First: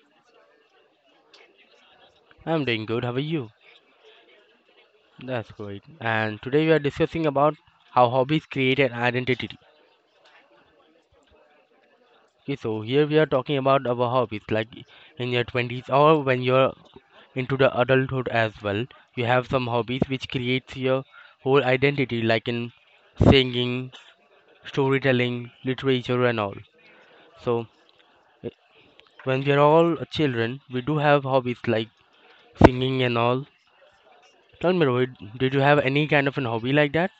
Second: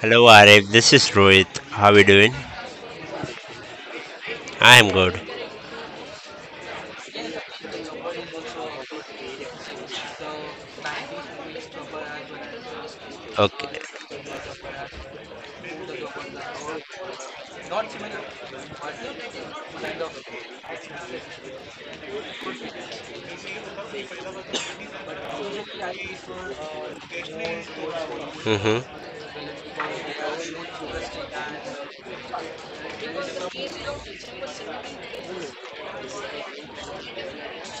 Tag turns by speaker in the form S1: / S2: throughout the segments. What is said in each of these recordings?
S1: Hello Arif, this is Rohit. How are you doing?
S2: I'm doing good. How are you?
S1: I am good.
S2: That's great. And today we are discussing about how hobbies create an identity. Okay, so here
S1: Okay.
S2: we are talking about our hobbies, like in your 20s or when you're into the adulthood as well. You have some hobbies which creates your whole identity, like in singing, storytelling, literature, and all. So
S1: hmm
S2: eh, when we are all children, we do have hobbies like singing and all. Tell me, Rohit, did you have any kind of an hobby like that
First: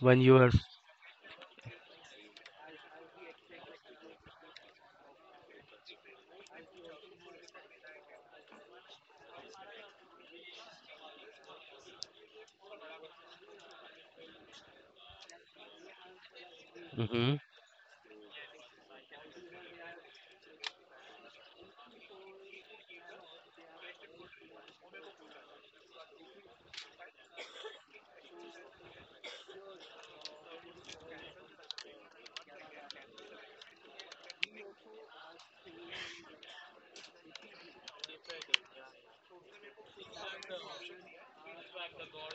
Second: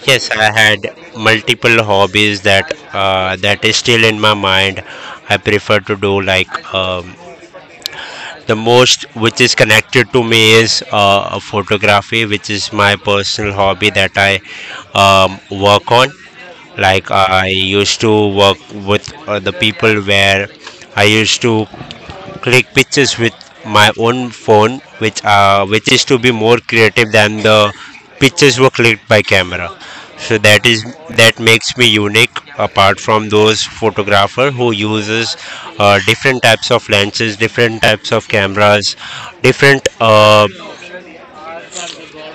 S2: when
S1: Yes,
S2: you were?
S1: I had multiple hobbies that that is still in my mind. I prefer to do like the most which is connected to me is photography, which is my personal hobby that I um, work on like
S2: Mm-hmm.
S1: i used to work with the people where I used to click pictures with my own phone, which is to be more creative than the pictures were clicked by camera. So that makes me unique apart from those photographer who uses different types of lenses, different types of cameras, different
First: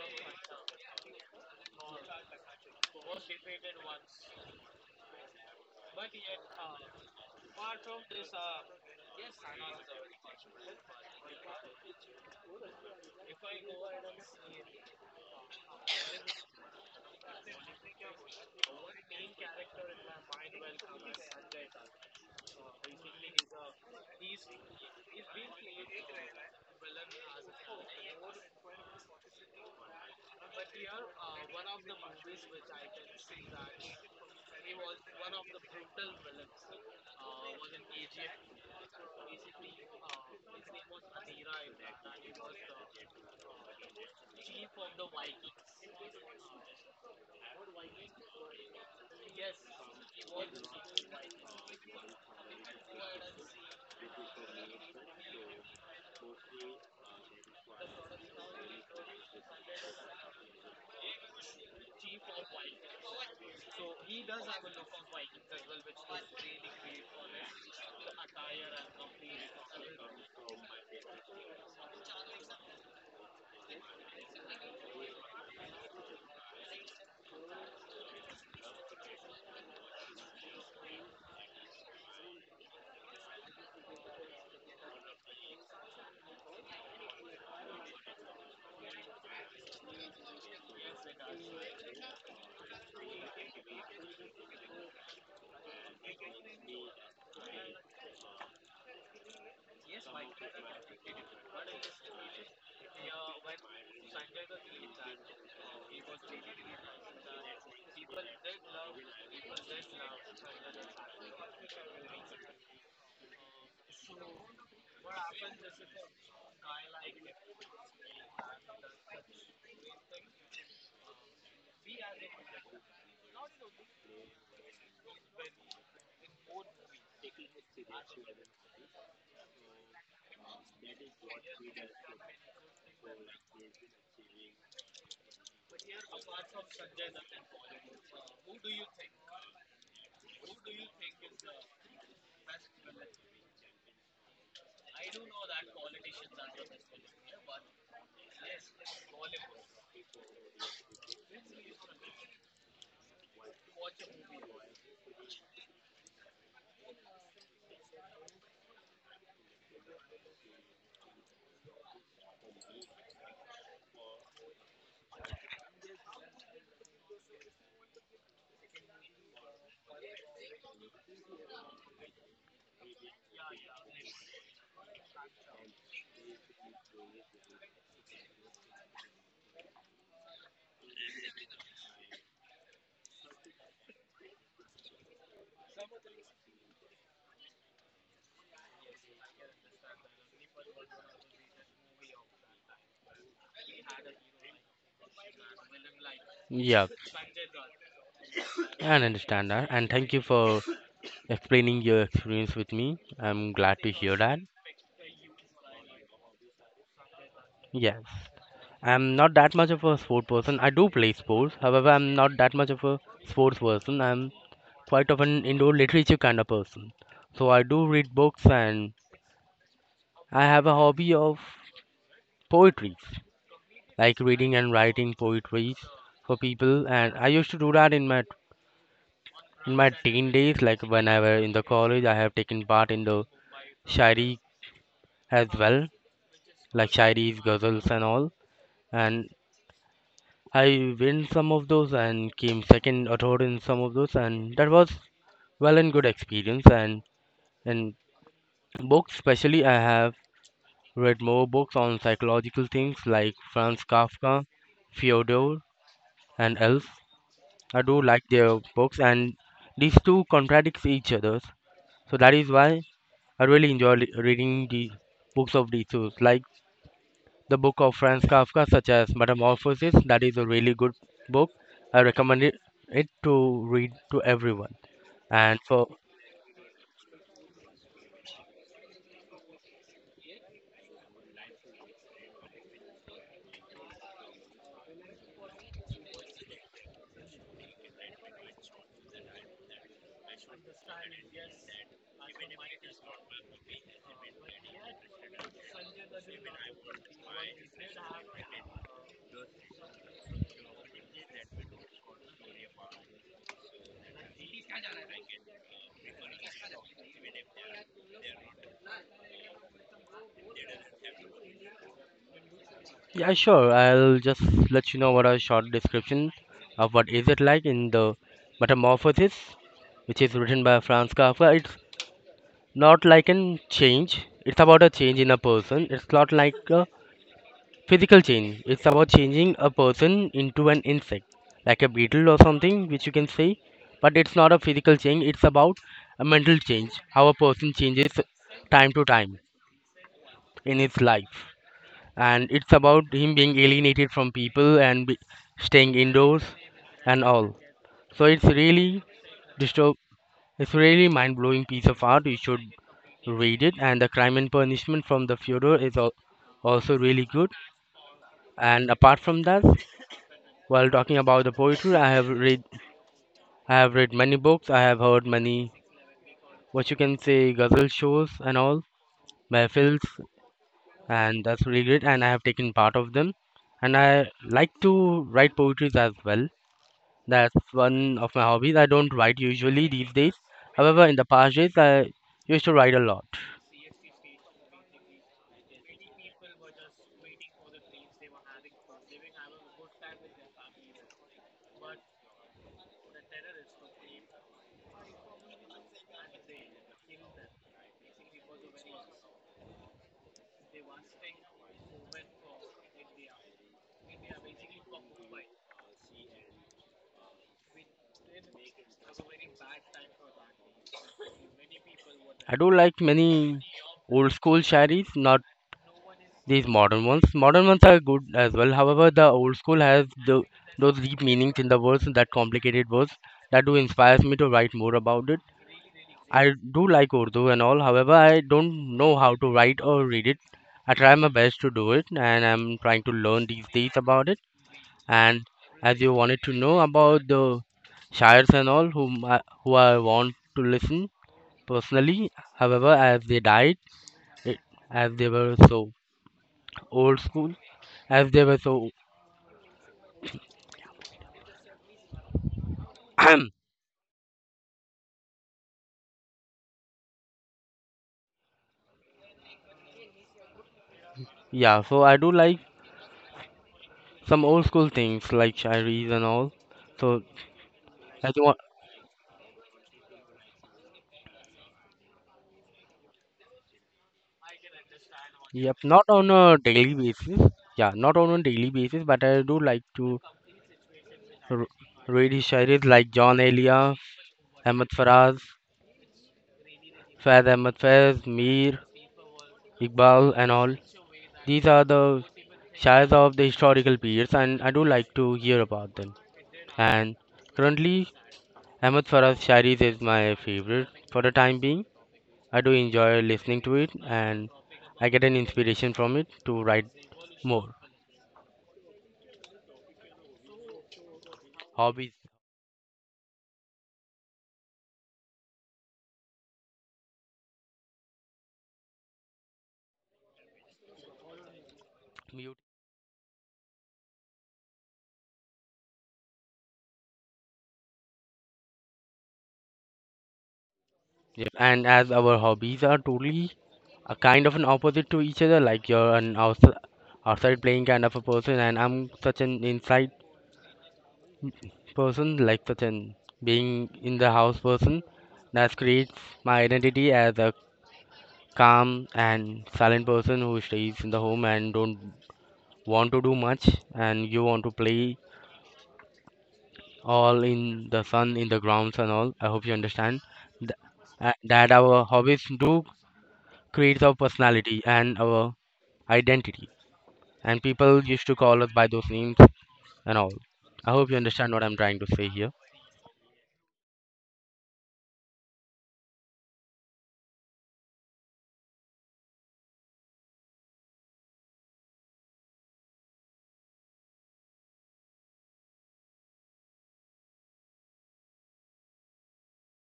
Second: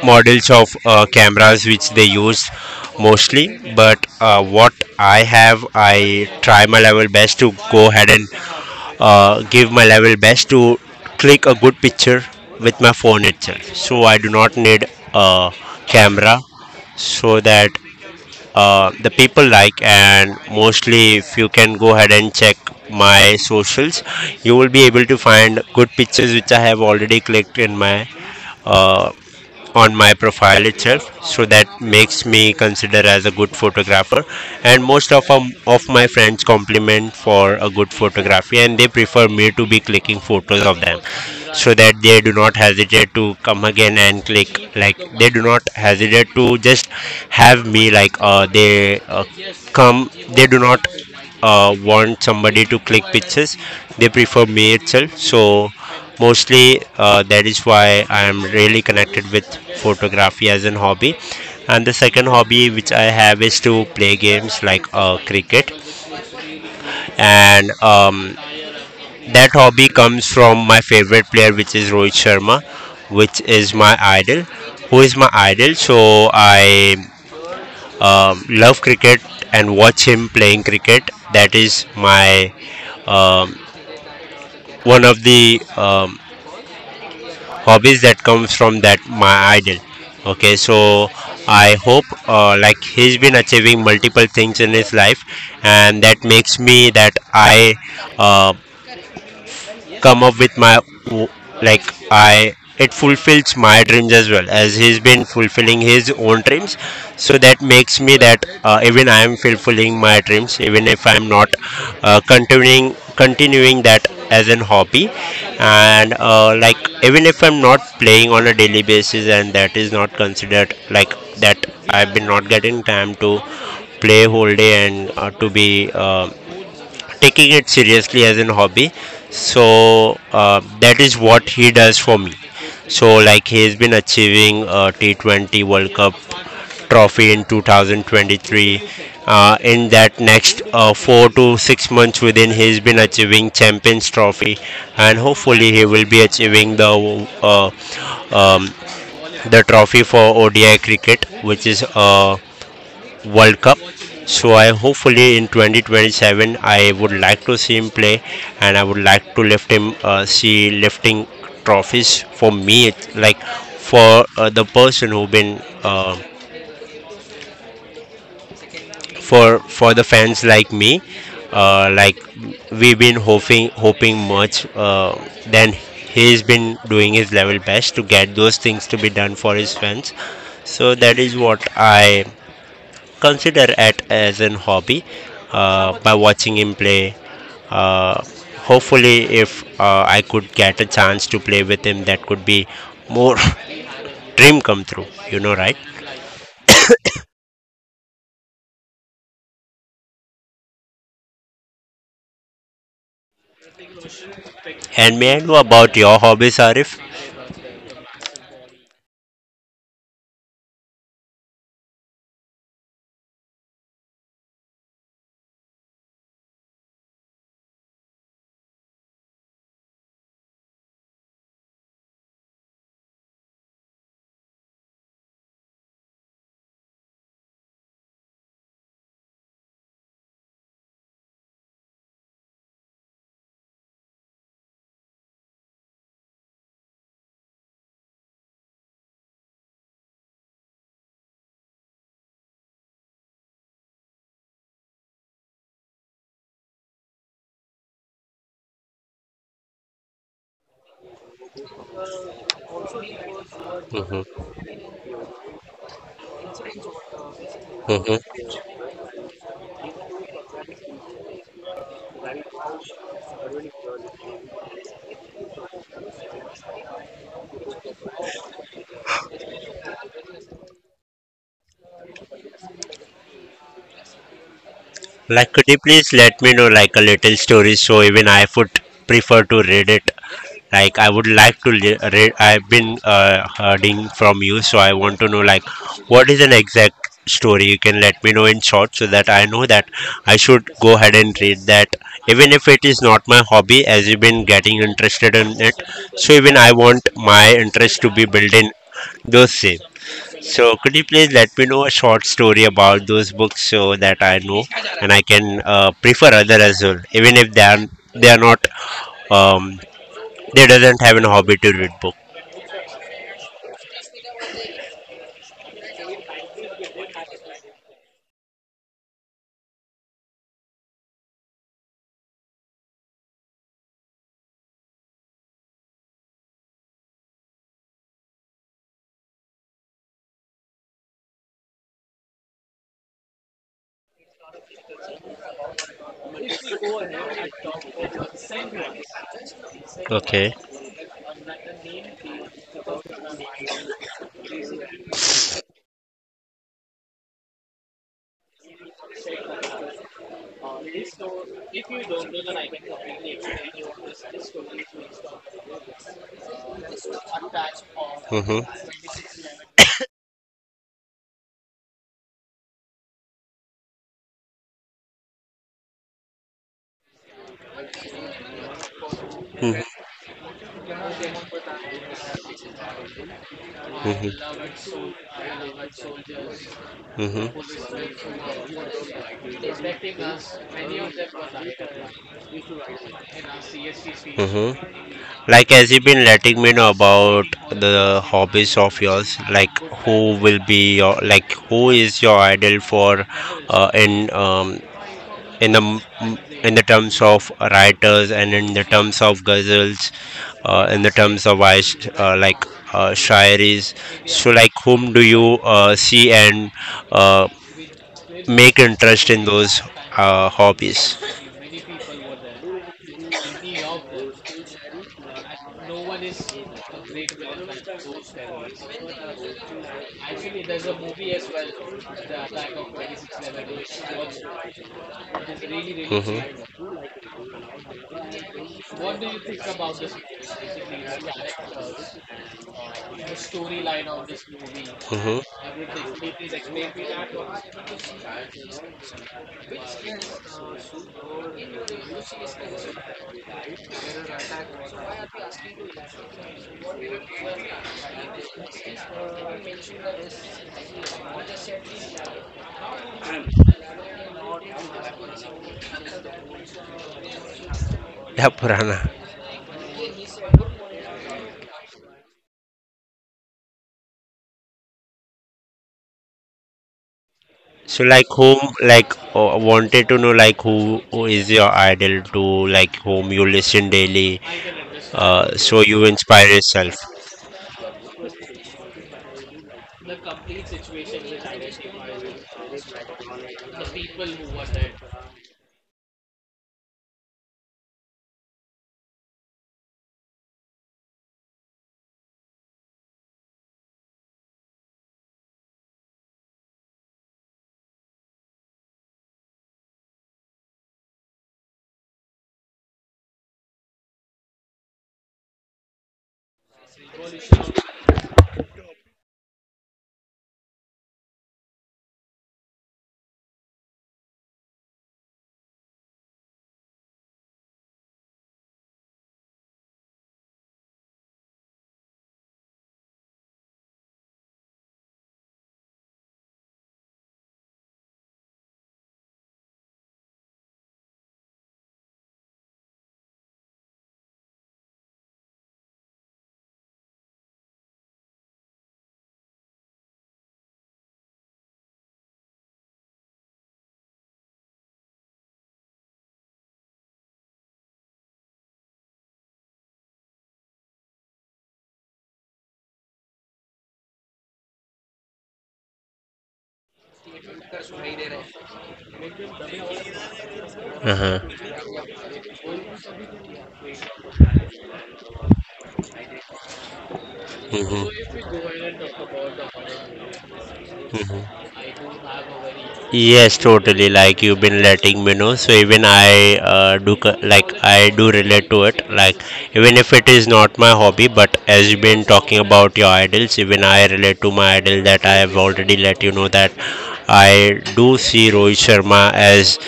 S1: models of cameras which they use mostly, but what I have, I try my level best to go ahead and give my level best to click a good picture with my phone itself, so I do not need a camera. So that the people like, and mostly if you can go ahead and check my socials, you will be able to find good pictures which I have already clicked in my uh, on my profile itself. So that makes me consider as a good photographer, and most of my friends compliment for a good photography, and they prefer me to be clicking photos of them so that they do not hesitate to come again and click. Like, they do not hesitate to just have me like they come, they do not want somebody to click pictures, they prefer me itself. So mostly that is why I am really connected with photography as an hobby. And the second hobby which I have is to play games like cricket. And that hobby comes from my favorite player, which is Rohit Sharma, which is my idol who is my idol. So I love cricket and watch him playing cricket. That is my um, one of the hobbies that comes from that my idol. Okay, so I hope like he's been achieving multiple things in his life, and that makes me that I uh, come up with my w- like I it fulfills my dreams as well as he's been fulfilling his own dreams. So that makes me that even I am fulfilling my dreams, even if I'm not continuing that as an hobby. And like, even if I'm not playing on a daily basis, and that is not considered like that I've been not getting time to play whole day, and to be taking it seriously as a hobby. So that is what he does for me. So like, he has been achieving a T20 World Cup trophy in 2023. In that next, 4 to 6 months within, he's been achieving Champions Trophy, and hopefully he will be achieving um, the trophy for ODI cricket, which is World Cup. So I hopefully in 2027 I would like to see him play, and I would like to lift him, see lifting trophies for me. It's like for the person who been for the fans like me, like, we've been hoping much. Then he's been doing his level best to get those things to be done for his fans. So that is what I consider it as an hobby by watching him play. Uh, Hopefully if I could get a chance to play with him, that could be more dream come true. You know, right?
S2: Yeah, I understand that. And thank you for explaining your experience with me. I'm glad to hear that.
S1: And may I know about your hobbies, Arif?
S2: Yes. I'm not that much of a sport person. I do play sports. However, I'm not that much of a sports person. I'm quite of an indoor literature kind of person. So I do read books and I have a hobby of poetry, like reading and writing poetry for people. And I used to do that in my teen days, like when I were in the college. I have taken part in the Shairi as well, like Shairis, ghazals, and all. And I win some of those and came second or third in some of those, and that was well and good experience. And in books, especially, I have read more books on psychological things like Franz Kafka,
S1: hmm
S2: Fyodor, and else. I do like their books, and these two contradict each other, so that is why I really enjoy reading the books of these two. Like the book of Franz Kafka, such as Metamorphosis. That is a really good book. I recommend it, it to read to everyone.
S1: Like,
S2: And
S1: could you
S2: so,
S1: please let me know like a little story so even I would prefer to read it. Like, I would like to read. I've been hearing from you, so I want to know like what is an exact story. You can let me know in short so that I know that I should go ahead and read that. Even if it is not my hobby, as you've been getting interested in it, so even I want my interest to be built in those same. So, could you please let me know a short story about those books so that I know, and I can prefer other as well, even if they are they are not um, they doesn't have a hobby to read book.
S2: yeah, sure. I'll just let you know what a short description of what is it like in the Metamorphosis, which is written by Franz Kafka. It's not like a change. It's about a change in a person. It's not like a physical change. It's about changing a person into an insect, like a beetle or something, which you can say. But it's not a physical change, it's about a mental change, how a person changes time to time
S1: Okay.
S2: in his life. And it's about him being alienated from people and be staying indoors and all. So it's really disturb it's really mind blowing piece of art. You should read it, and the crime and punishment from the Fyodor is also really good.
S1: Mhm.
S2: And apart from that, while talking about the poetry, I have read many books. I have heard many what you can say ghazal shows and all
S1: Mhm.
S2: mehfils, and that's really great. And I have taken part of them, and I
S1: Mhm.
S2: like to write poetries as well.
S1: Mhm.
S2: That's one of my hobbies. I don't write usually these days. However, in the past days, I used to write a lot.
S1: Mhm. Like, as you've been letting me know about the hobbies of yours, like, who will be your like who is your idol for uh, in um, in the in the terms of writers and in the terms of ghazals, in the terms of like shairis. So like, whom do you see and uh, make interest in those hobbies?
S2: I do like many old school shairis, not these modern ones are good as well. However, the old school has those deep meanings in the words, that complicated words that do inspire me to write more about it. I
S1: Mm-hmm.
S2: do like Urdu and all. However, I don't know how to write or read it. I try my best to do it, and I'm trying to learn these days about it. And
S1: Mm-hmm.
S2: as you wanted to know about the shires and all, who I want to listen personally. However, as they died, it, as they were so old school, as they were so
S1: Yeah, purana.
S2: yeah, so I do like some old school things like shayaris and all. So
S1: So like
S2: I do
S1: whom,
S2: want,
S1: like wanted to know like who is your idol to, like whom you listen daily. So
S2: yep,
S1: you
S2: not on
S1: inspire
S2: a
S1: yourself.
S2: daily basis. Yeah, not on a daily basis, but I do like to r- read his shayaris, like John Elia, Ahmad Faraz, Faiz Ahmad Faiz, Mir, Iqbal, and all. These are the shayars of the historical periods and I do like to hear about them. And currently Ahmed Farah's Shairis is my favorite for the time being. I do enjoy listening to it and I get an inspiration from it to write more. Hobbies. Mute. Yep. And as our hobbies are totally a kind of an opposite to each other, like you're an outside playing kind of a person, and I'm such an inside person, like such an being in the house person. That creates my identity as a calm and silent person who stays in the home and don't want to do much, and you want to play all in the sun, in the grounds and all. I hope you understand th-
S1: Uh-huh.
S2: that our hobbies do create our personality and our identity. And people
S1: hmm
S2: used to call us by those names and all. I hope you understand what I'm trying to say here.
S1: Yes, totally. Like you've been letting me know, so even I like I do relate to it. Like, even if it is not my hobby, but as you've been talking about your idols, even I relate to my idol that I have already let you know that I do see Rohit Sharma as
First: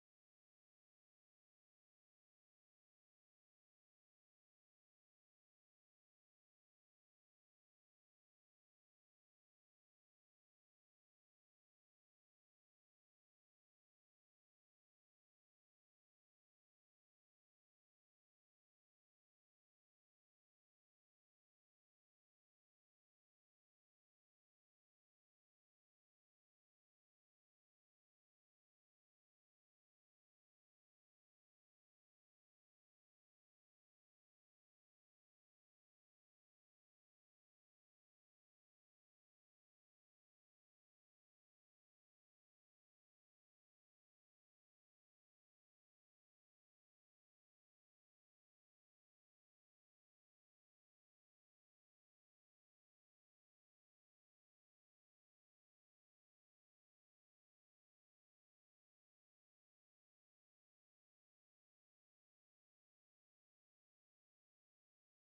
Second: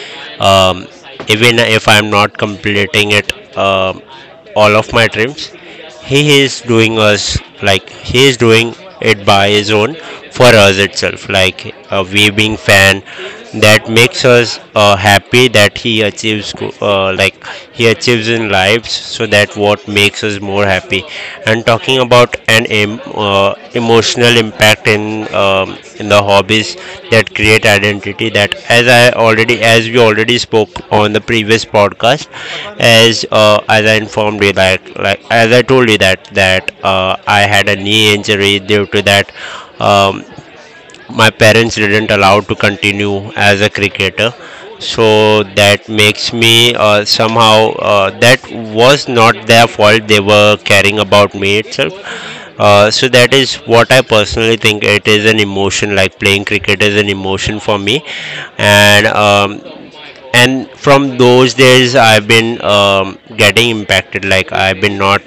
S1: um, even if I'm not completing it um all of my dreams. He is doing us, like he is doing it by his own for us itself, like a we being fan, that makes us happy that he achieves like he achieves in lives, so that what makes us more happy. And talking about an emotional impact in the hobbies that create identity, that as I already, as we already spoke on the previous podcast, as I informed you that, like as I told you that I had a knee injury. Due to that, um, my parents didn't allow to continue as a cricketer. So that makes me somehow that was not their fault, they were caring about me itself. So that is what I personally think, it is an emotion, like playing cricket is an emotion for me. And and from those days I've been getting impacted, like I've been not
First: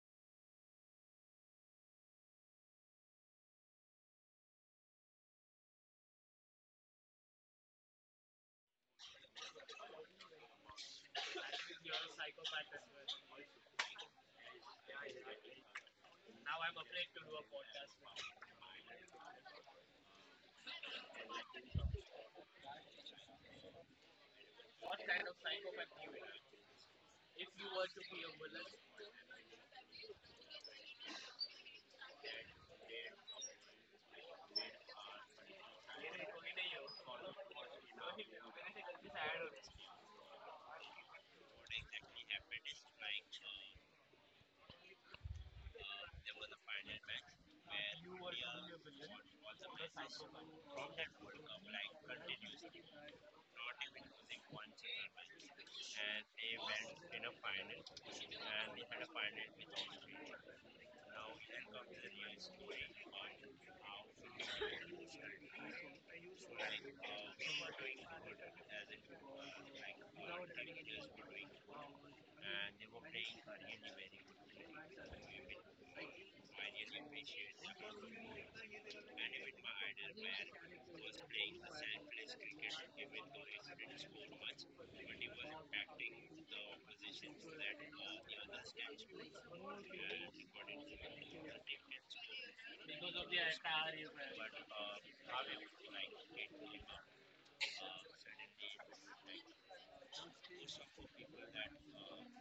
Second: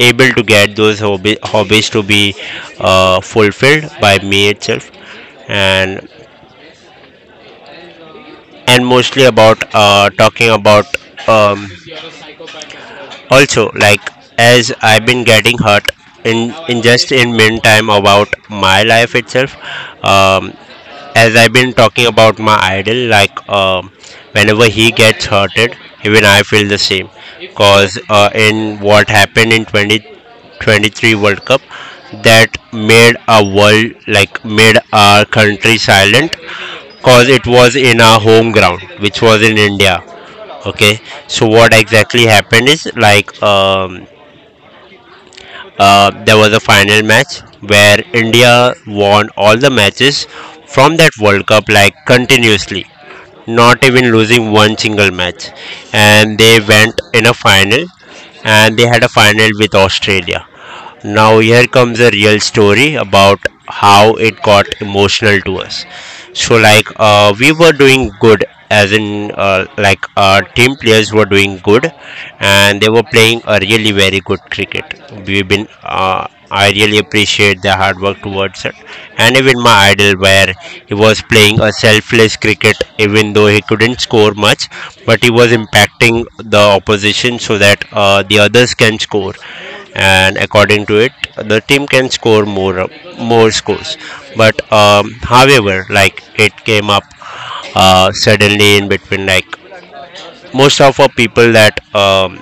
S1: able to get those hobbies to be fulfilled by me itself. And mostly about talking about um, also, like, as I've been getting hurt in just in meantime about my life itself. um, as I've been talking about my idol, like whenever he gets hurted, even I feel the same. Cause in what happened in 2023 world cup, that made a world, like made our country silent, cause it was in our home ground, which was in India. Okay, so what exactly happened is like there was a final match where India won all the matches from that World Cup, like continuously, not even losing one single match, and they went in a final, and they had a final with Australia. Now, here comes a real story about how it got emotional to us. So, like, we were doing good, as in, like, our team players were doing good, and they were playing a really very good cricket. I really appreciate their hard work towards it, and even my idol, where he was playing a selfless cricket, even though he couldn't score much, but he was impacting the opposition so that the others can score, and according to it, the team can score more scores. But however, like it came up suddenly in between, like most of our people that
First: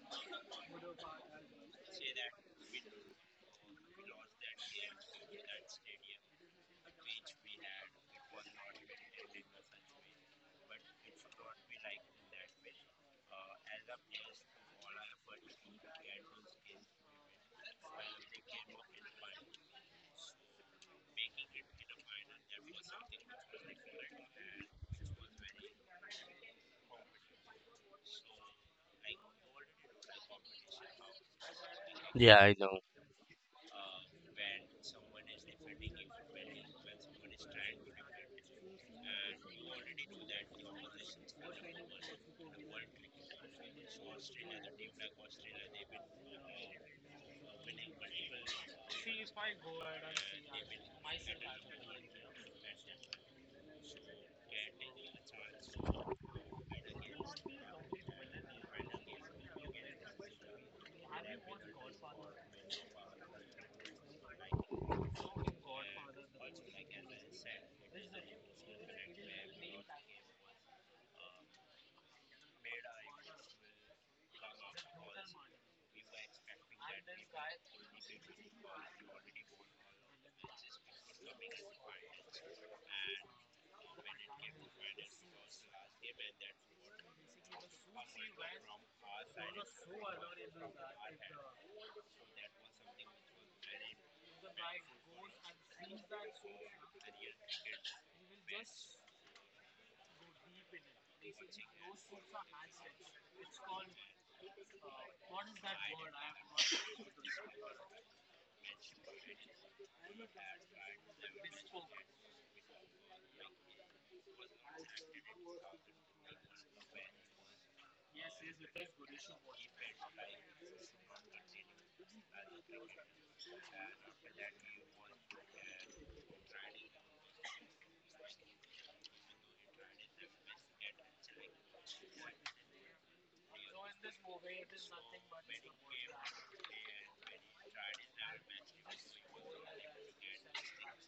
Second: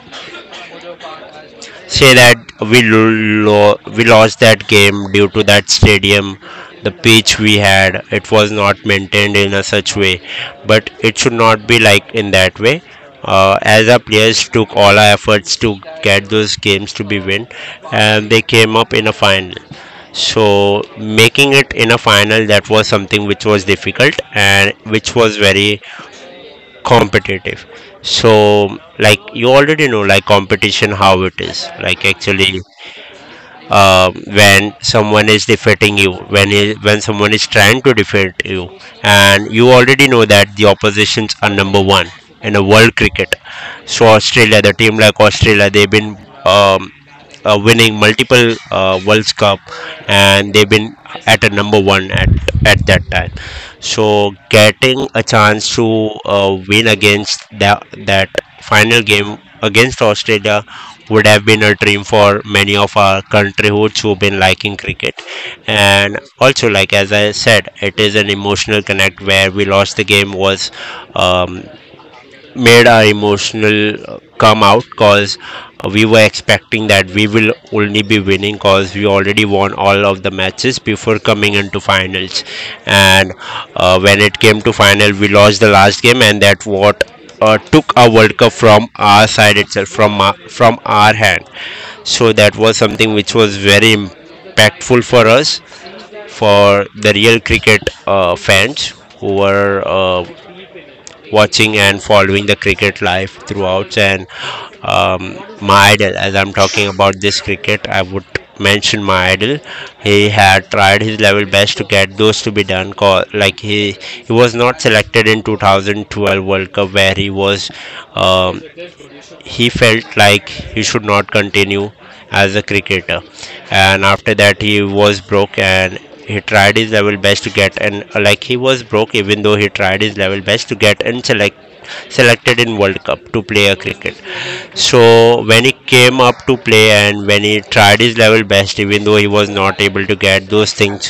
S1: say that we lost that game due to that stadium, the pitch we had, it was not maintained in a such way, but it should not be like in that way. As our players took all our efforts to get those games to be win, and they came up in a final, so making it in a final, that was something which was difficult and which was very competitive. So like, you already know like competition how it is like,
S2: Yeah, I
S1: actually
S2: know.
S1: when someone is defeating you, when someone is trying to defeat you, and you already know that the oppositions are number one in a world cricket. So Australia, the team, like Australia, they've been um, winning multiple world cup, and they've been at a number one at that time. So getting a chance to win against that final game against Australia would have been a dream for many of our country hoods who've been liking cricket. And also, like as I said, it is an emotional connect where we lost. The game was um, made our emotional come out because we were expecting that we will only be winning because we already won all of the matches before coming into finals. And when it came to final we lost the last game, and that what took our world cup from our side itself, from from our hand. So that was something which was very impactful for us, for the real cricket fans who were watching and following the cricket life throughout. And my idol, as I'm talking about this cricket, I would mention my idol. He had tried his level best to get those to be done. Call like he was not selected in 2012 World Cup where he was. Um, he felt like he should not continue as a cricketer, and after that he was broke. And he tried his level best to get, and like he was broke even though he tried his level best to get and selected in world cup to play a cricket. So when he came up to play and when he tried his level best, even though he was not able to get those things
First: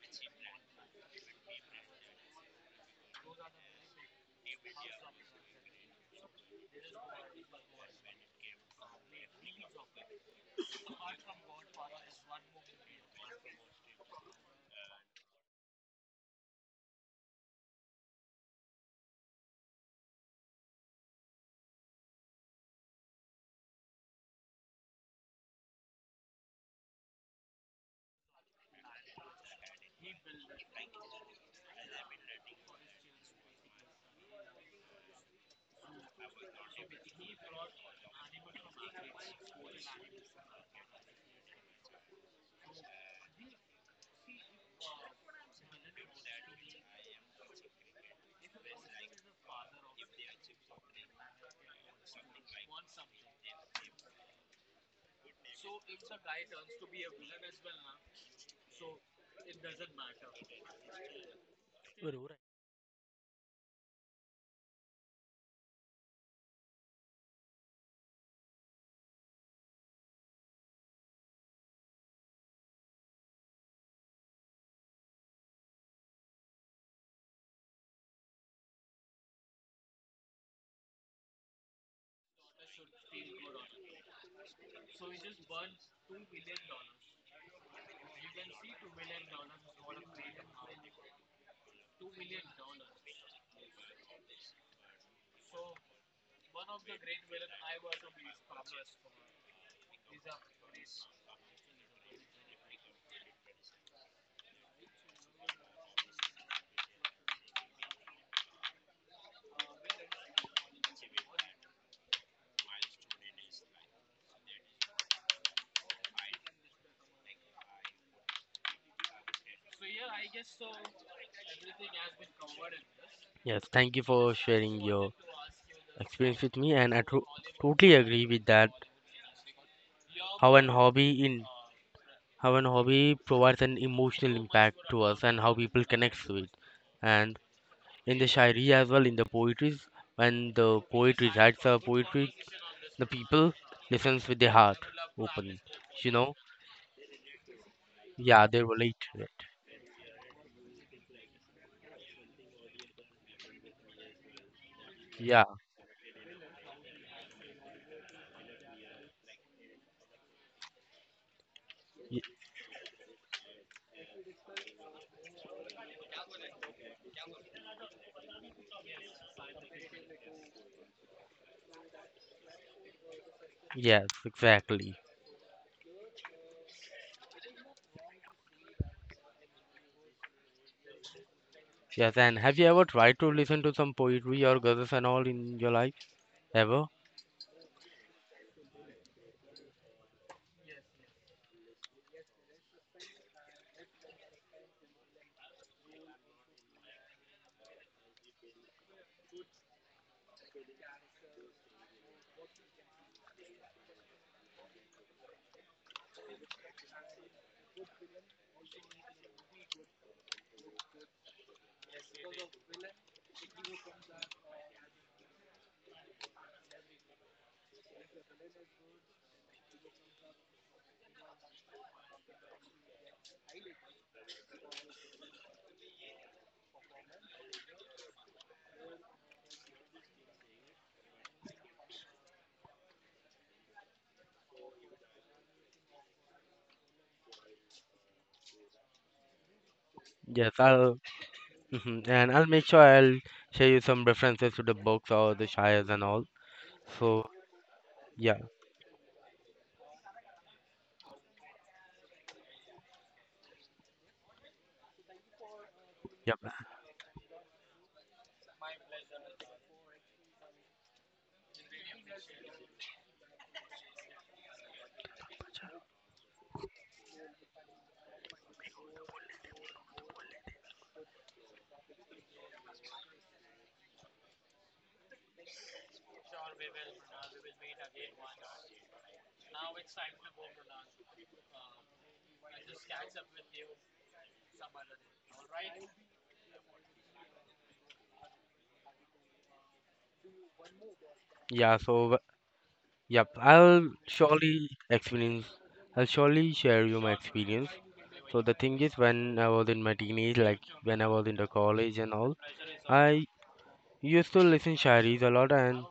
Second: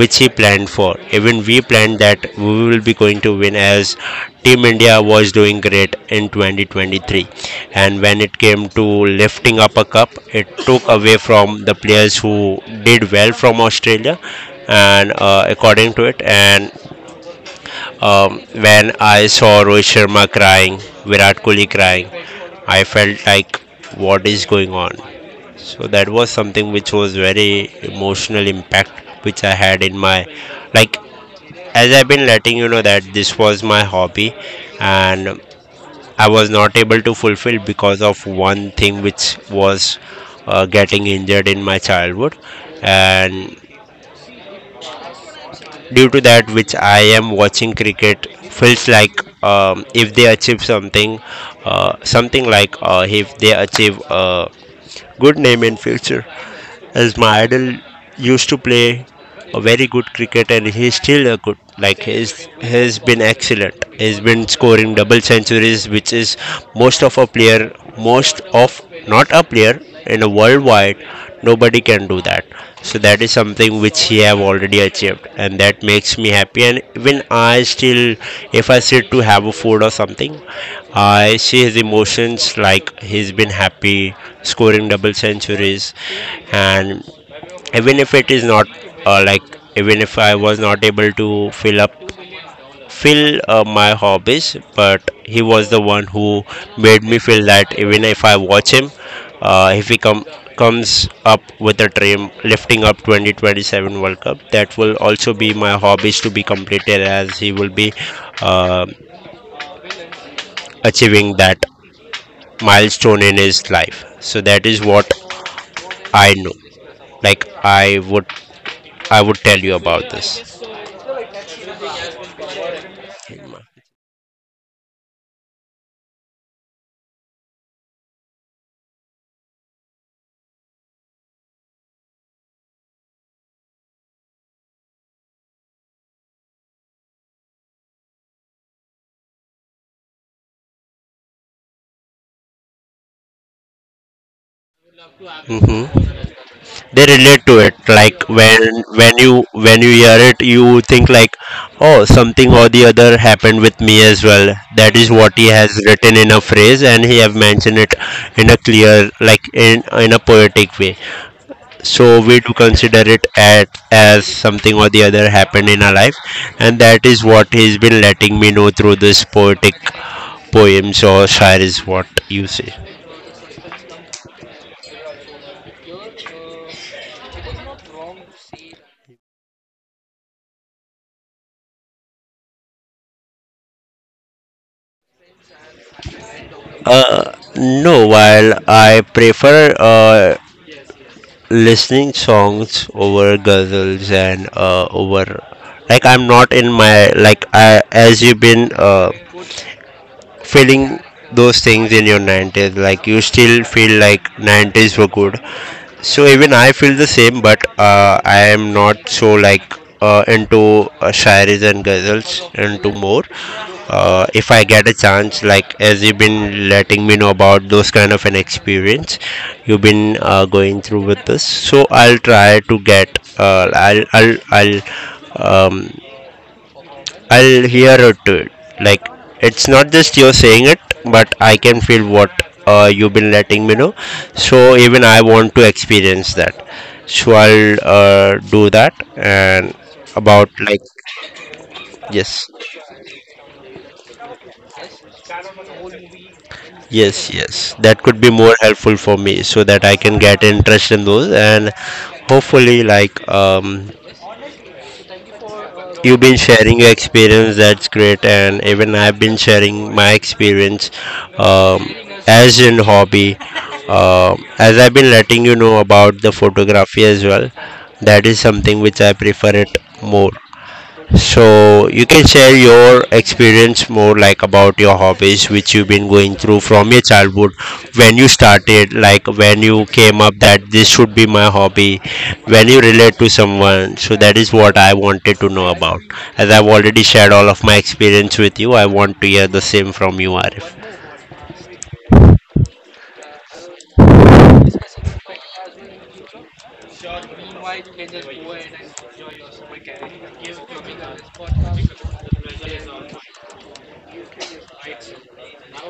S1: which he planned for. Even we planned that we will be going to win, as Team India was doing great in 2023. And when it came to lifting up a cup, it took away from the players who did well from Australia. And according to it, and when I saw Rohit Sharma crying, Virat Kohli crying, I felt like what is going on. So that was something which was very emotional impact which I had in my, like, as I've been letting you know that this was my hobby. And I was not able to fulfill because of one thing, which was getting injured in my childhood. And due to that, which I am watching cricket, feels like if they achieve something, something like if they achieve a good name in future, as my idol used to play a very good cricket. And he's still a good, like he's has been excellent. He's been scoring double centuries, which is most of a player, most of, not a player, in a worldwide nobody can do that. So that is something which he have already achieved, and that makes me happy. And even I still, if I sit to have a food or something, I see his emotions, like he's been happy scoring double centuries. And even if it is not like, even if I was not able to fill up fill my hobbies, but he was the one who made me feel that even if I watch him, if he comes up with a dream lifting up 2027 World Cup, that will also be my hobbies to be completed, as he will be uh, achieving that milestone in his life. So that is what I know. Like I would tell you about this.
S2: Yes, thank you for sharing your experience with me, and I totally agree with that. How an hobby provides an emotional impact to us, and how people connect to it, and in the shairi as well, in the poetries, when the poet recites a poetry, the people listens with their heart open,
S1: Hmm.
S2: you know.
S1: They relate to it, like
S2: Yeah,
S1: when
S2: they relate
S1: when
S2: to it.
S1: you hear it you think like, oh, something or the other happened with me as well, that is what
S2: yeah
S1: he has written in a phrase and he have mentioned it in a clear, like in a poetic way. So
S2: y-
S1: we do consider it at as something or the other happened in our life. And that is what he's been letting me know through this poetic poems, or shire is what you say.
S2: yes, exactly. Yes, and have you ever tried to listen to some poetry or ghazals and all in your life ever?
S1: No, while I prefer uh listening songs over guzzles, and over, like I'm not in my, like I, as you've been feeling those things in your 90s, like you still feel like 90s were good. So even I feel the same, but I am not so like into shairis and ghazals into more. If I get a chance, like as you've been letting me know about those kind of an experience you've been going through with this, so I'll try to get I'll um, I'll hear it. Like, it's not just you saying it, but I can feel what you've been letting me know. So even I want to experience that. So I'll do that. And about,
S2: Yes
S1: like,
S2: I'll Mhm, and I'll
S1: yes,
S2: make sure I'll share you some references to the books or the shires and all. So,
S1: yes, yes. That could be
S2: yeah
S1: more helpful for me so that I can get interest in those. And hopefully like, you've been
S2: yep
S1: sharing your experience, that's great, and even I've been sharing my experience, um, as in hobby. As I've been letting you know about the photography as well, that is something which I prefer it more. So you can share your experience more, like about your hobbies which you've been going through from your childhood, when you started, like when you came up that this should be my hobby, when you relate to someone. So that is what I wanted to know about, as I've already shared all of my experience with you. I want to hear the same from you, Arif.
S2: yeah so yep. I'll surely experience. I'll surely share you my experience. So the thing is, when I was in my teenage, like when I was in the college and all, I used to listen sharis a lot. And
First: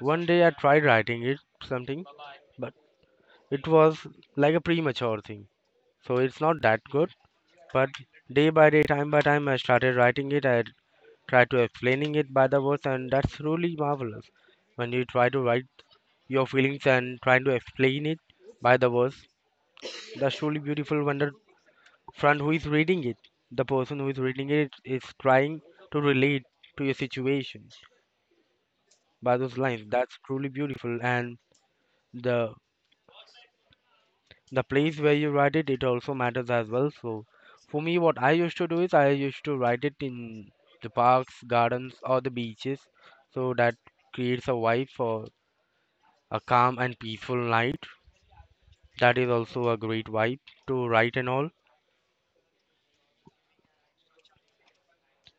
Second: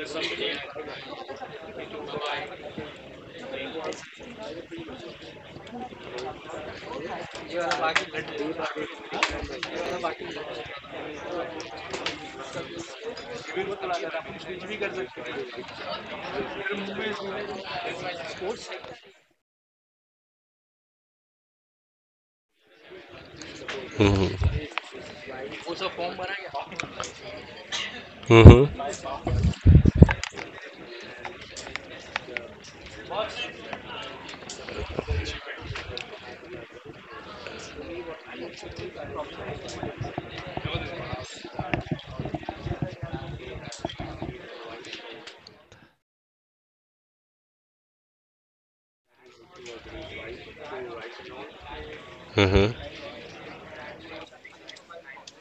S2: one day I tried writing it something, but it was like a premature thing. So it's not that good. But day by day, time by time, I started writing it. I tried to explaining it by the words, and that's really marvelous. When you try to write your feelings and trying to explain it by the words, that's truly beautiful. When the friend who is reading it, the person who is reading
S1: Mhm.
S2: it is trying to relate to your situation
S1: Mhm.
S2: by those lines. That's truly beautiful, and the the place where you write it, it also matters as well. So for me, what I used to do is I used to write it in the parks, gardens, or the beaches, so that creates a vibe for a calm and peaceful night. That is also a great vibe to write and all.
S1: Mhm.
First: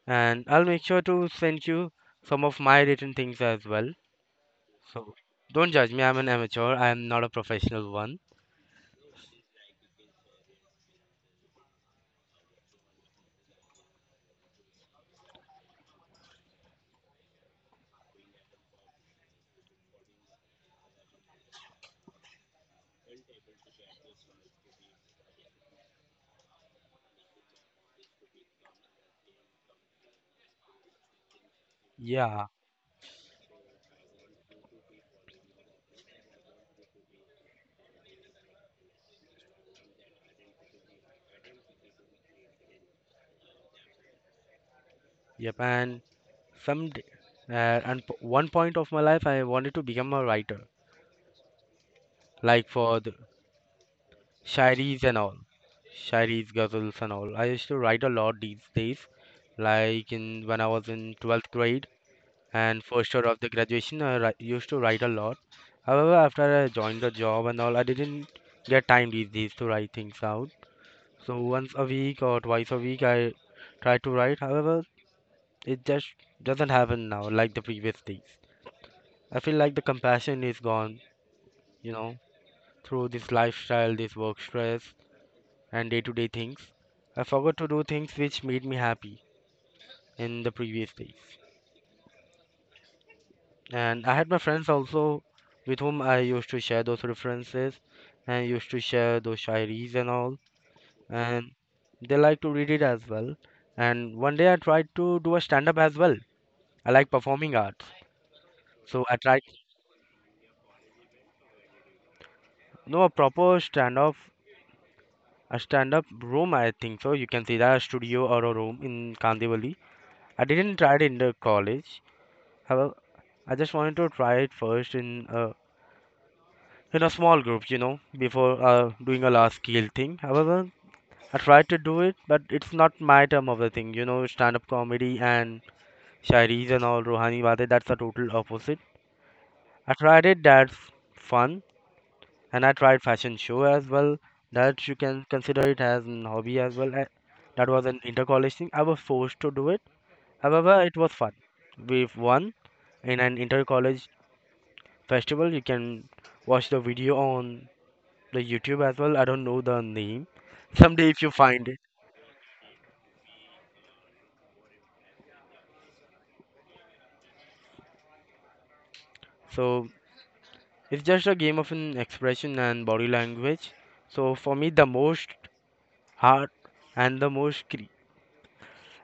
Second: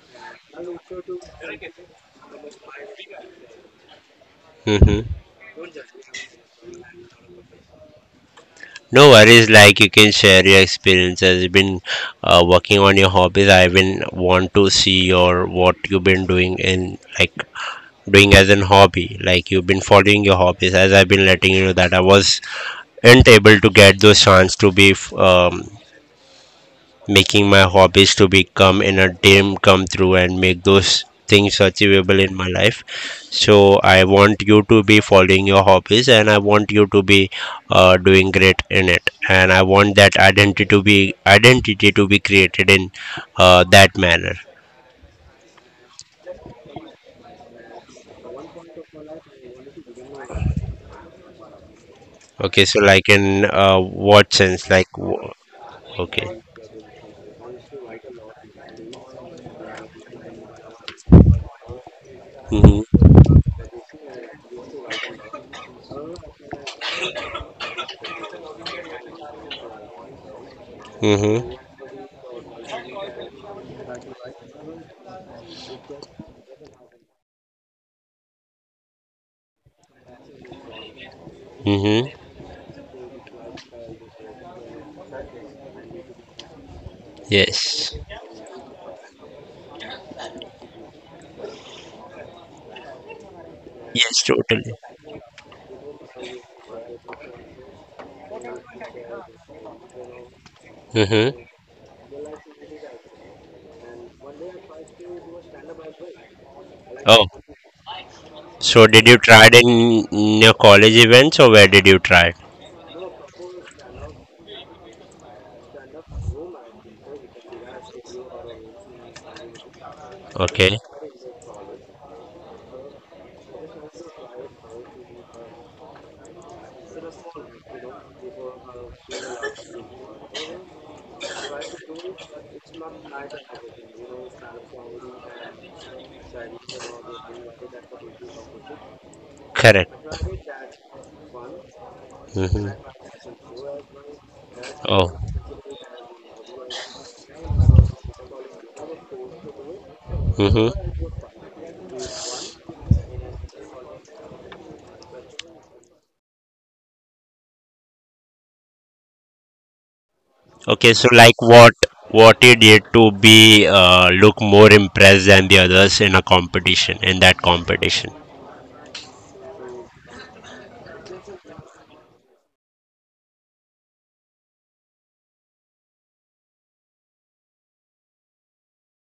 S2: And I'll make sure to send you some of my written things as well.
S1: Mhm.
S2: So don't judge me, I'm an amateur, I'm not a professional one.
S1: No worries, like you can share your experiences. You've been working on your hobbies. I even want to see your what you've been doing in, like, doing as an hobby. Like you've been following your hobbies. As I've been letting you know that I wasn't able to get those chance to be making my hobbies to become in a dream come true and make those things achievable in
S2: Yeah,
S1: my life. So I want you to be following your hobbies, and I want you to be doing great in it. And I want that identity to be created in that manner.
S2: yep. And some uh, and p- one point of my life I wanted to become a writer,
S1: Okay,
S2: like
S1: so
S2: for
S1: like
S2: the
S1: in what sense, like
S2: shairis and all,
S1: okay.
S2: shairis, ghazals and all. I used to write a lot these days, like in when I was in 12th grade and
S1: Mm-hmm.
S2: first year of the graduation, I used to write a lot. However, after I joined the job and all, I didn't get time these days to write things out. So
S1: Mm-hmm.
S2: once a week or twice a week, I try to write. However, it just doesn't happen now like the previous days. I feel like the compassion is gone, you
S1: Mm-hmm.
S2: know, through this lifestyle, this work stress, and day to day things. I forgot to do
S1: Yes.
S2: things which made me happy in the previous days. And I
S1: Yes,
S2: had my friends
S1: totally.
S2: also with whom I used to share those references and used to share those shairis and all.
S1: Mm-hmm.
S2: And they like to read it as well. And one day I tried to do a stand up as well. I like
S1: Oh.
S2: performing arts.
S1: So
S2: So
S1: did
S2: I
S1: you
S2: tried,
S1: try it in your college events, or where did you try it?
S2: no, a proper stand up, a stand up room, I think so. You can see that, a studio or a room in Kandivali. I didn't
S1: Okay,
S2: try it in the college. Hello. I just wanted to try it first in a small group, you know, before doing a large scale thing. However, I tried to do it, but it's not my term of the thing, you know, stand up comedy and shairis and all Rohani Bate, that's the total opposite. I
S1: correct.
S2: tried it, that's fun, and I
S1: Hmm.
S2: tried fashion show as well. That you
S1: Oh.
S2: can consider it as an hobby as well. I, that was an inter college thing. I was forced to do it.
S1: Hmm.
S2: However, it was fun. We've won in an inter college festival. You can watch the video on the YouTube as well. I don't know the name.
S1: Okay, so
S2: Someday if you
S1: like
S2: find
S1: what
S2: it.
S1: what you did to be look more impressed than the others in that competition.
S2: So it's just a game of an expression and body language. So for me, the most hard and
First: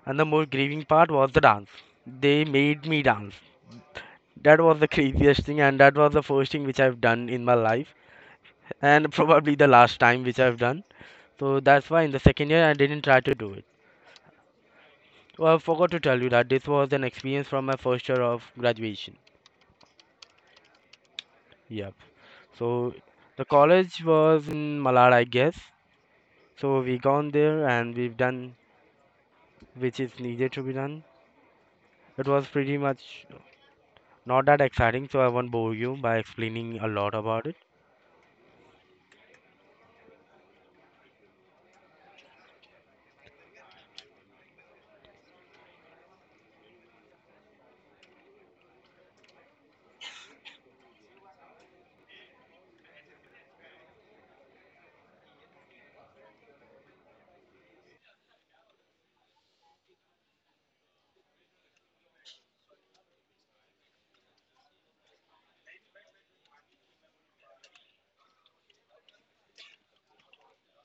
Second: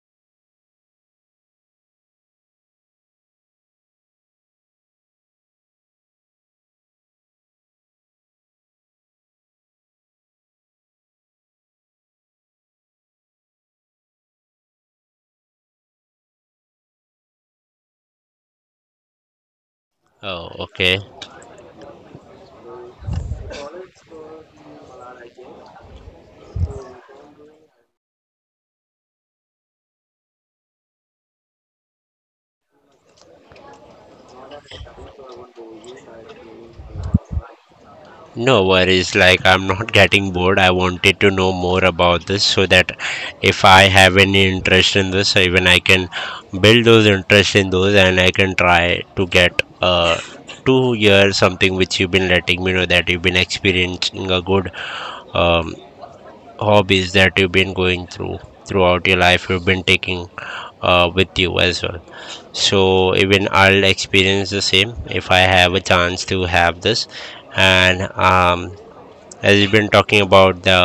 S2: and the most grieving part was the dance. They made me dance. That was the craziest thing, and that was the first thing which I've done in my life, and probably the last time which I've done. So that's why in the second year I didn't try to do it. Well, I forgot to tell you that this was an experience from my first year of graduation.
S1: Oh, okay.
S2: Yep. So the college was in Malad, I guess. So we gone there and we've done which is needed to be done. It was pretty much not that exciting, so I won't bore you by explaining a lot about it.
S1: No worries, like I'm not getting bored. I wanted to know more about this so that if I have any interest in this, even I can build those interest in those, and I can try to get to hear something which you've been letting me know that you've been experiencing a good, um hobbies that you've been going through throughout your life, you've been taking with you as well. So even I'll experience the same if I have a chance to have this. And as you've been talking about the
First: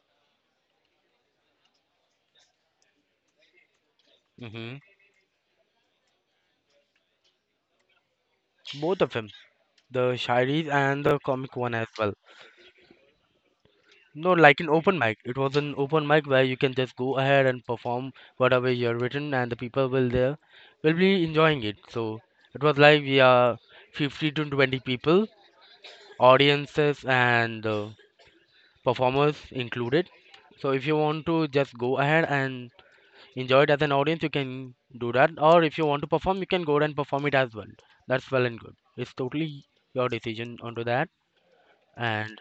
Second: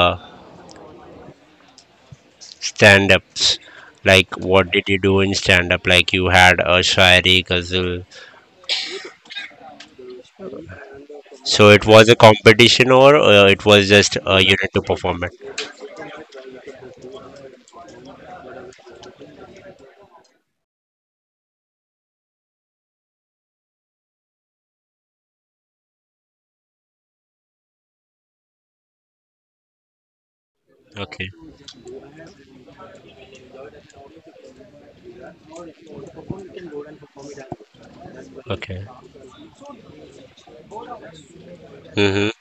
S1: stand ups, like what
S2: Hmm.
S1: did you do in stand up? Like you had a Shairi, Ghazal.
S2: Both of them, the Shairis and the comic
S1: So
S2: one
S1: it
S2: as
S1: was
S2: well.
S1: a competition, or it was just
S2: No,
S1: a
S2: like
S1: unit
S2: an
S1: to
S2: open mic.
S1: perform
S2: It was
S1: it?
S2: an open mic where you can just go ahead and perform whatever you're written, and the people will there will be enjoying it. So it was like we are 50 to 20 people, audiences and performers included. So if you want
S1: Okay,
S2: to just go ahead and enjoy it as an audience, you can do that. Or if you want to perform, you can go ahead and perform it as well. That's well and good.
S1: okay.
S2: It's totally your decision onto that.
S1: Mm-hmm.
S2: And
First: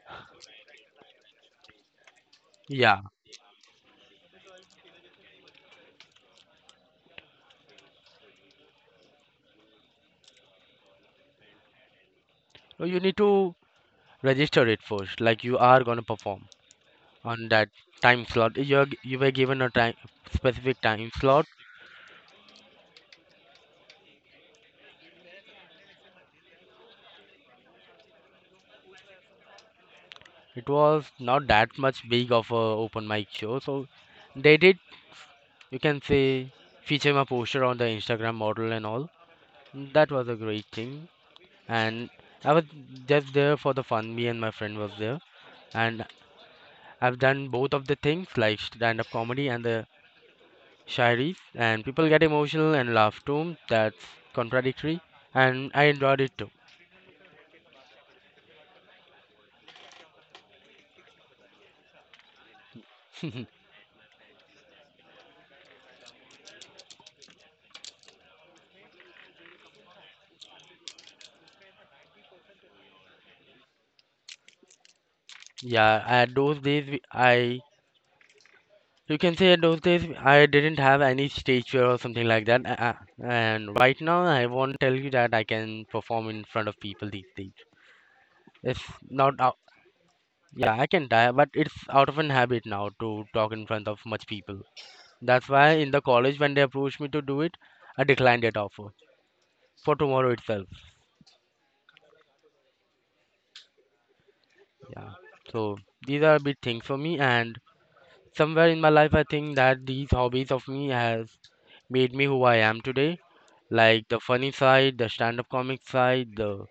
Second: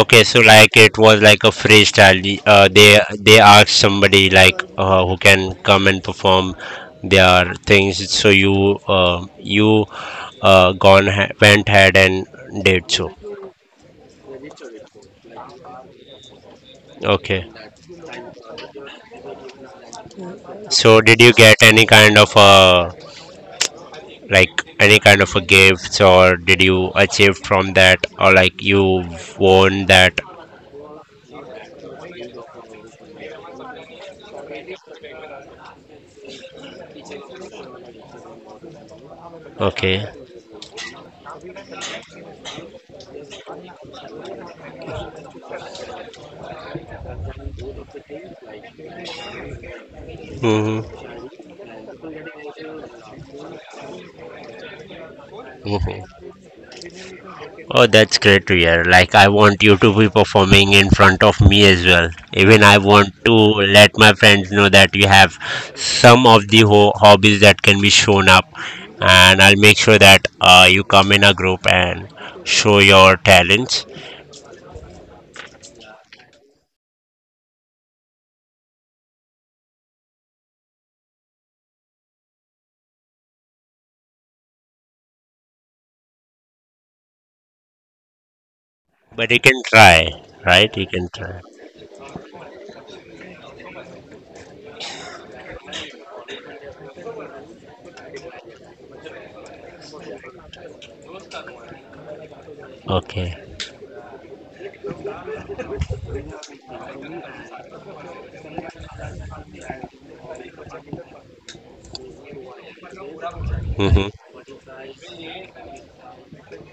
S1: Okay, so like it was like a freestyle.
S2: yeah,
S1: They asked somebody like who can come and perform their things. So you uh, you went ahead and
S2: so
S1: did
S2: you
S1: so.
S2: need to register it first, like you are going to perform on
S1: Okay.
S2: that time slot. You were given a time, specific
S1: So,
S2: time
S1: did you
S2: slot.
S1: get any kind of a, like, any kind of a gifts, or did you achieve from that, or like you won that?
S2: It was not that much big of a open mic show, so they did, you can say, feature my poster on the Instagram model and all.
S1: Okay.
S2: That was a great thing. And I was just there for the fun. Me and my friend was there, and I've done both of the things, like stand-up comedy and the
S1: Mm-hmm.
S2: Shairies, and people get emotional and laugh too. That's contradictory, and I enjoyed
S1: Mm-hmm.
S2: it too.
S1: Oh, that's great to hear. Like, I want you to be performing in front of me as well. Even I want to let my friends know that you have some of the hobbies that can be shown up, and I'll make sure that you come in a group and show your talents.
S2: Yeah, at those days, I you can say at those days I didn't have any stage fear or something like that. And right now, I won't tell you that I can perform in front of people these days. It's
S1: But you
S2: not
S1: can
S2: out.
S1: try, right?
S2: Yeah,
S1: You
S2: I
S1: can
S2: can die,
S1: try.
S2: but it's out of an habit now to talk in front of much people. That's why in the college when they approached me to do it, I declined that offer for tomorrow itself.
S1: Okay.
S2: Yeah. So these are big things for me, and somewhere in my life, I think that these hobbies of me has made me who I am today. Like
S1: Mm-hmm.
S2: the funny side, the stand-up comic side, the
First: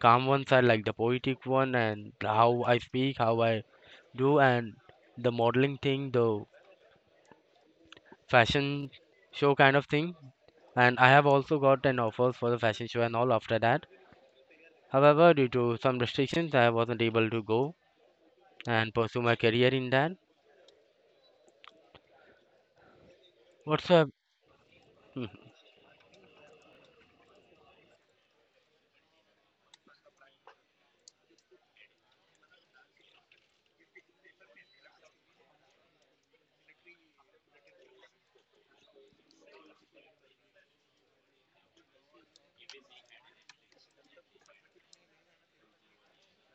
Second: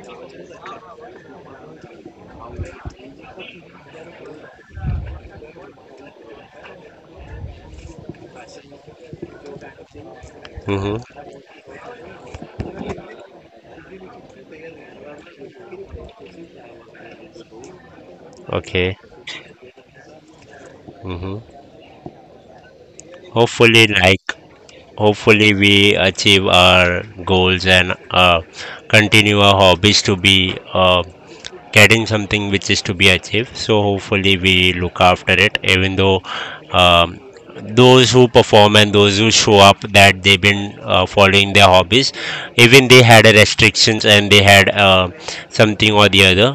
S2: calm one side, like the poetic one, and how I speak, how I do, and the modeling thing, the fashion show kind of thing. And I have
S1: Mm-hmm.
S2: also got an offers for the fashion show and all after that. However, due to some restrictions, I wasn't able to go and
S1: Okay.
S2: pursue my career in that.
S1: Mm-hmm. Hopefully,
S2: What's up?
S1: like, hopefully we achieve our goals and continue our hobbies to be getting something which is to be achieved. So hopefully we look after it, even though um, those who perform and those who show up that they've been following their hobbies, even they had a restrictions, and they had something or the other,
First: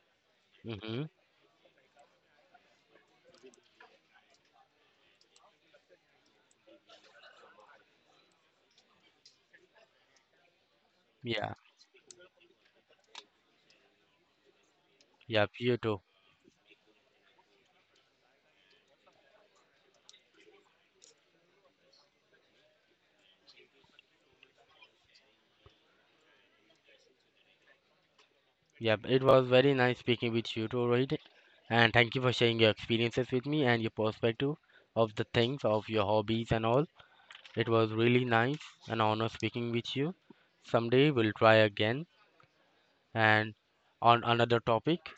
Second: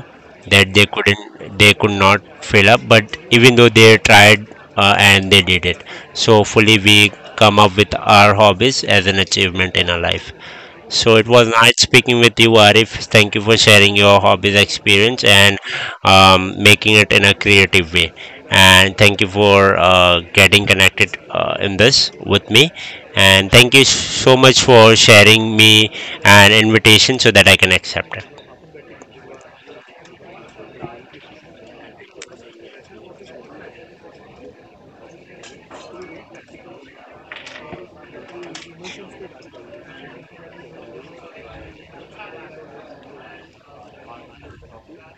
S1: that they
S2: Mm-hmm.
S1: couldn't, they could not fill up, but even though they tried and they did it. So hopefully we come up with our hobbies as an achievement in our life. So it was
S2: Yeah.
S1: nice speaking with you, Arif. Thank you for sharing your hobbies experience,
S2: Yeah.
S1: and
S2: You too.
S1: making it in a creative way. And thank you for getting connected in this with me. And thank you so much for sharing me an invitation so that I can accept it.
S2: Yep, it was very nice speaking with you too, Rohit. And thank you for sharing your experiences with me and your perspective of the things, of your hobbies and all. It was really nice and honor speaking with you. Someday we'll try again and on another topic.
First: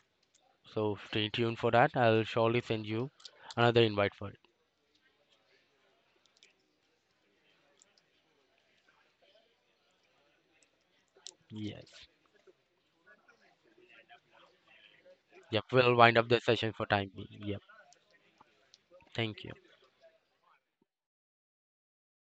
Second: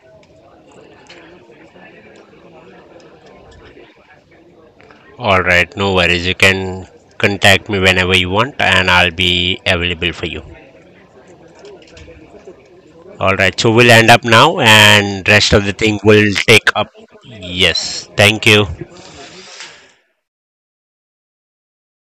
S2: So stay tuned for that. I'll surely send you another invite for it.
S1: All right, no worries. You can contact me whenever you want, and I'll be available for you.
S2: Yes.
S1: All right, so we'll end up now, and rest
S2: Yep,
S1: of the
S2: we'll
S1: thing
S2: wind up
S1: will
S2: the
S1: take
S2: session for
S1: up.
S2: time being. Yep,
S1: Yes, thank you.
S2: thank you.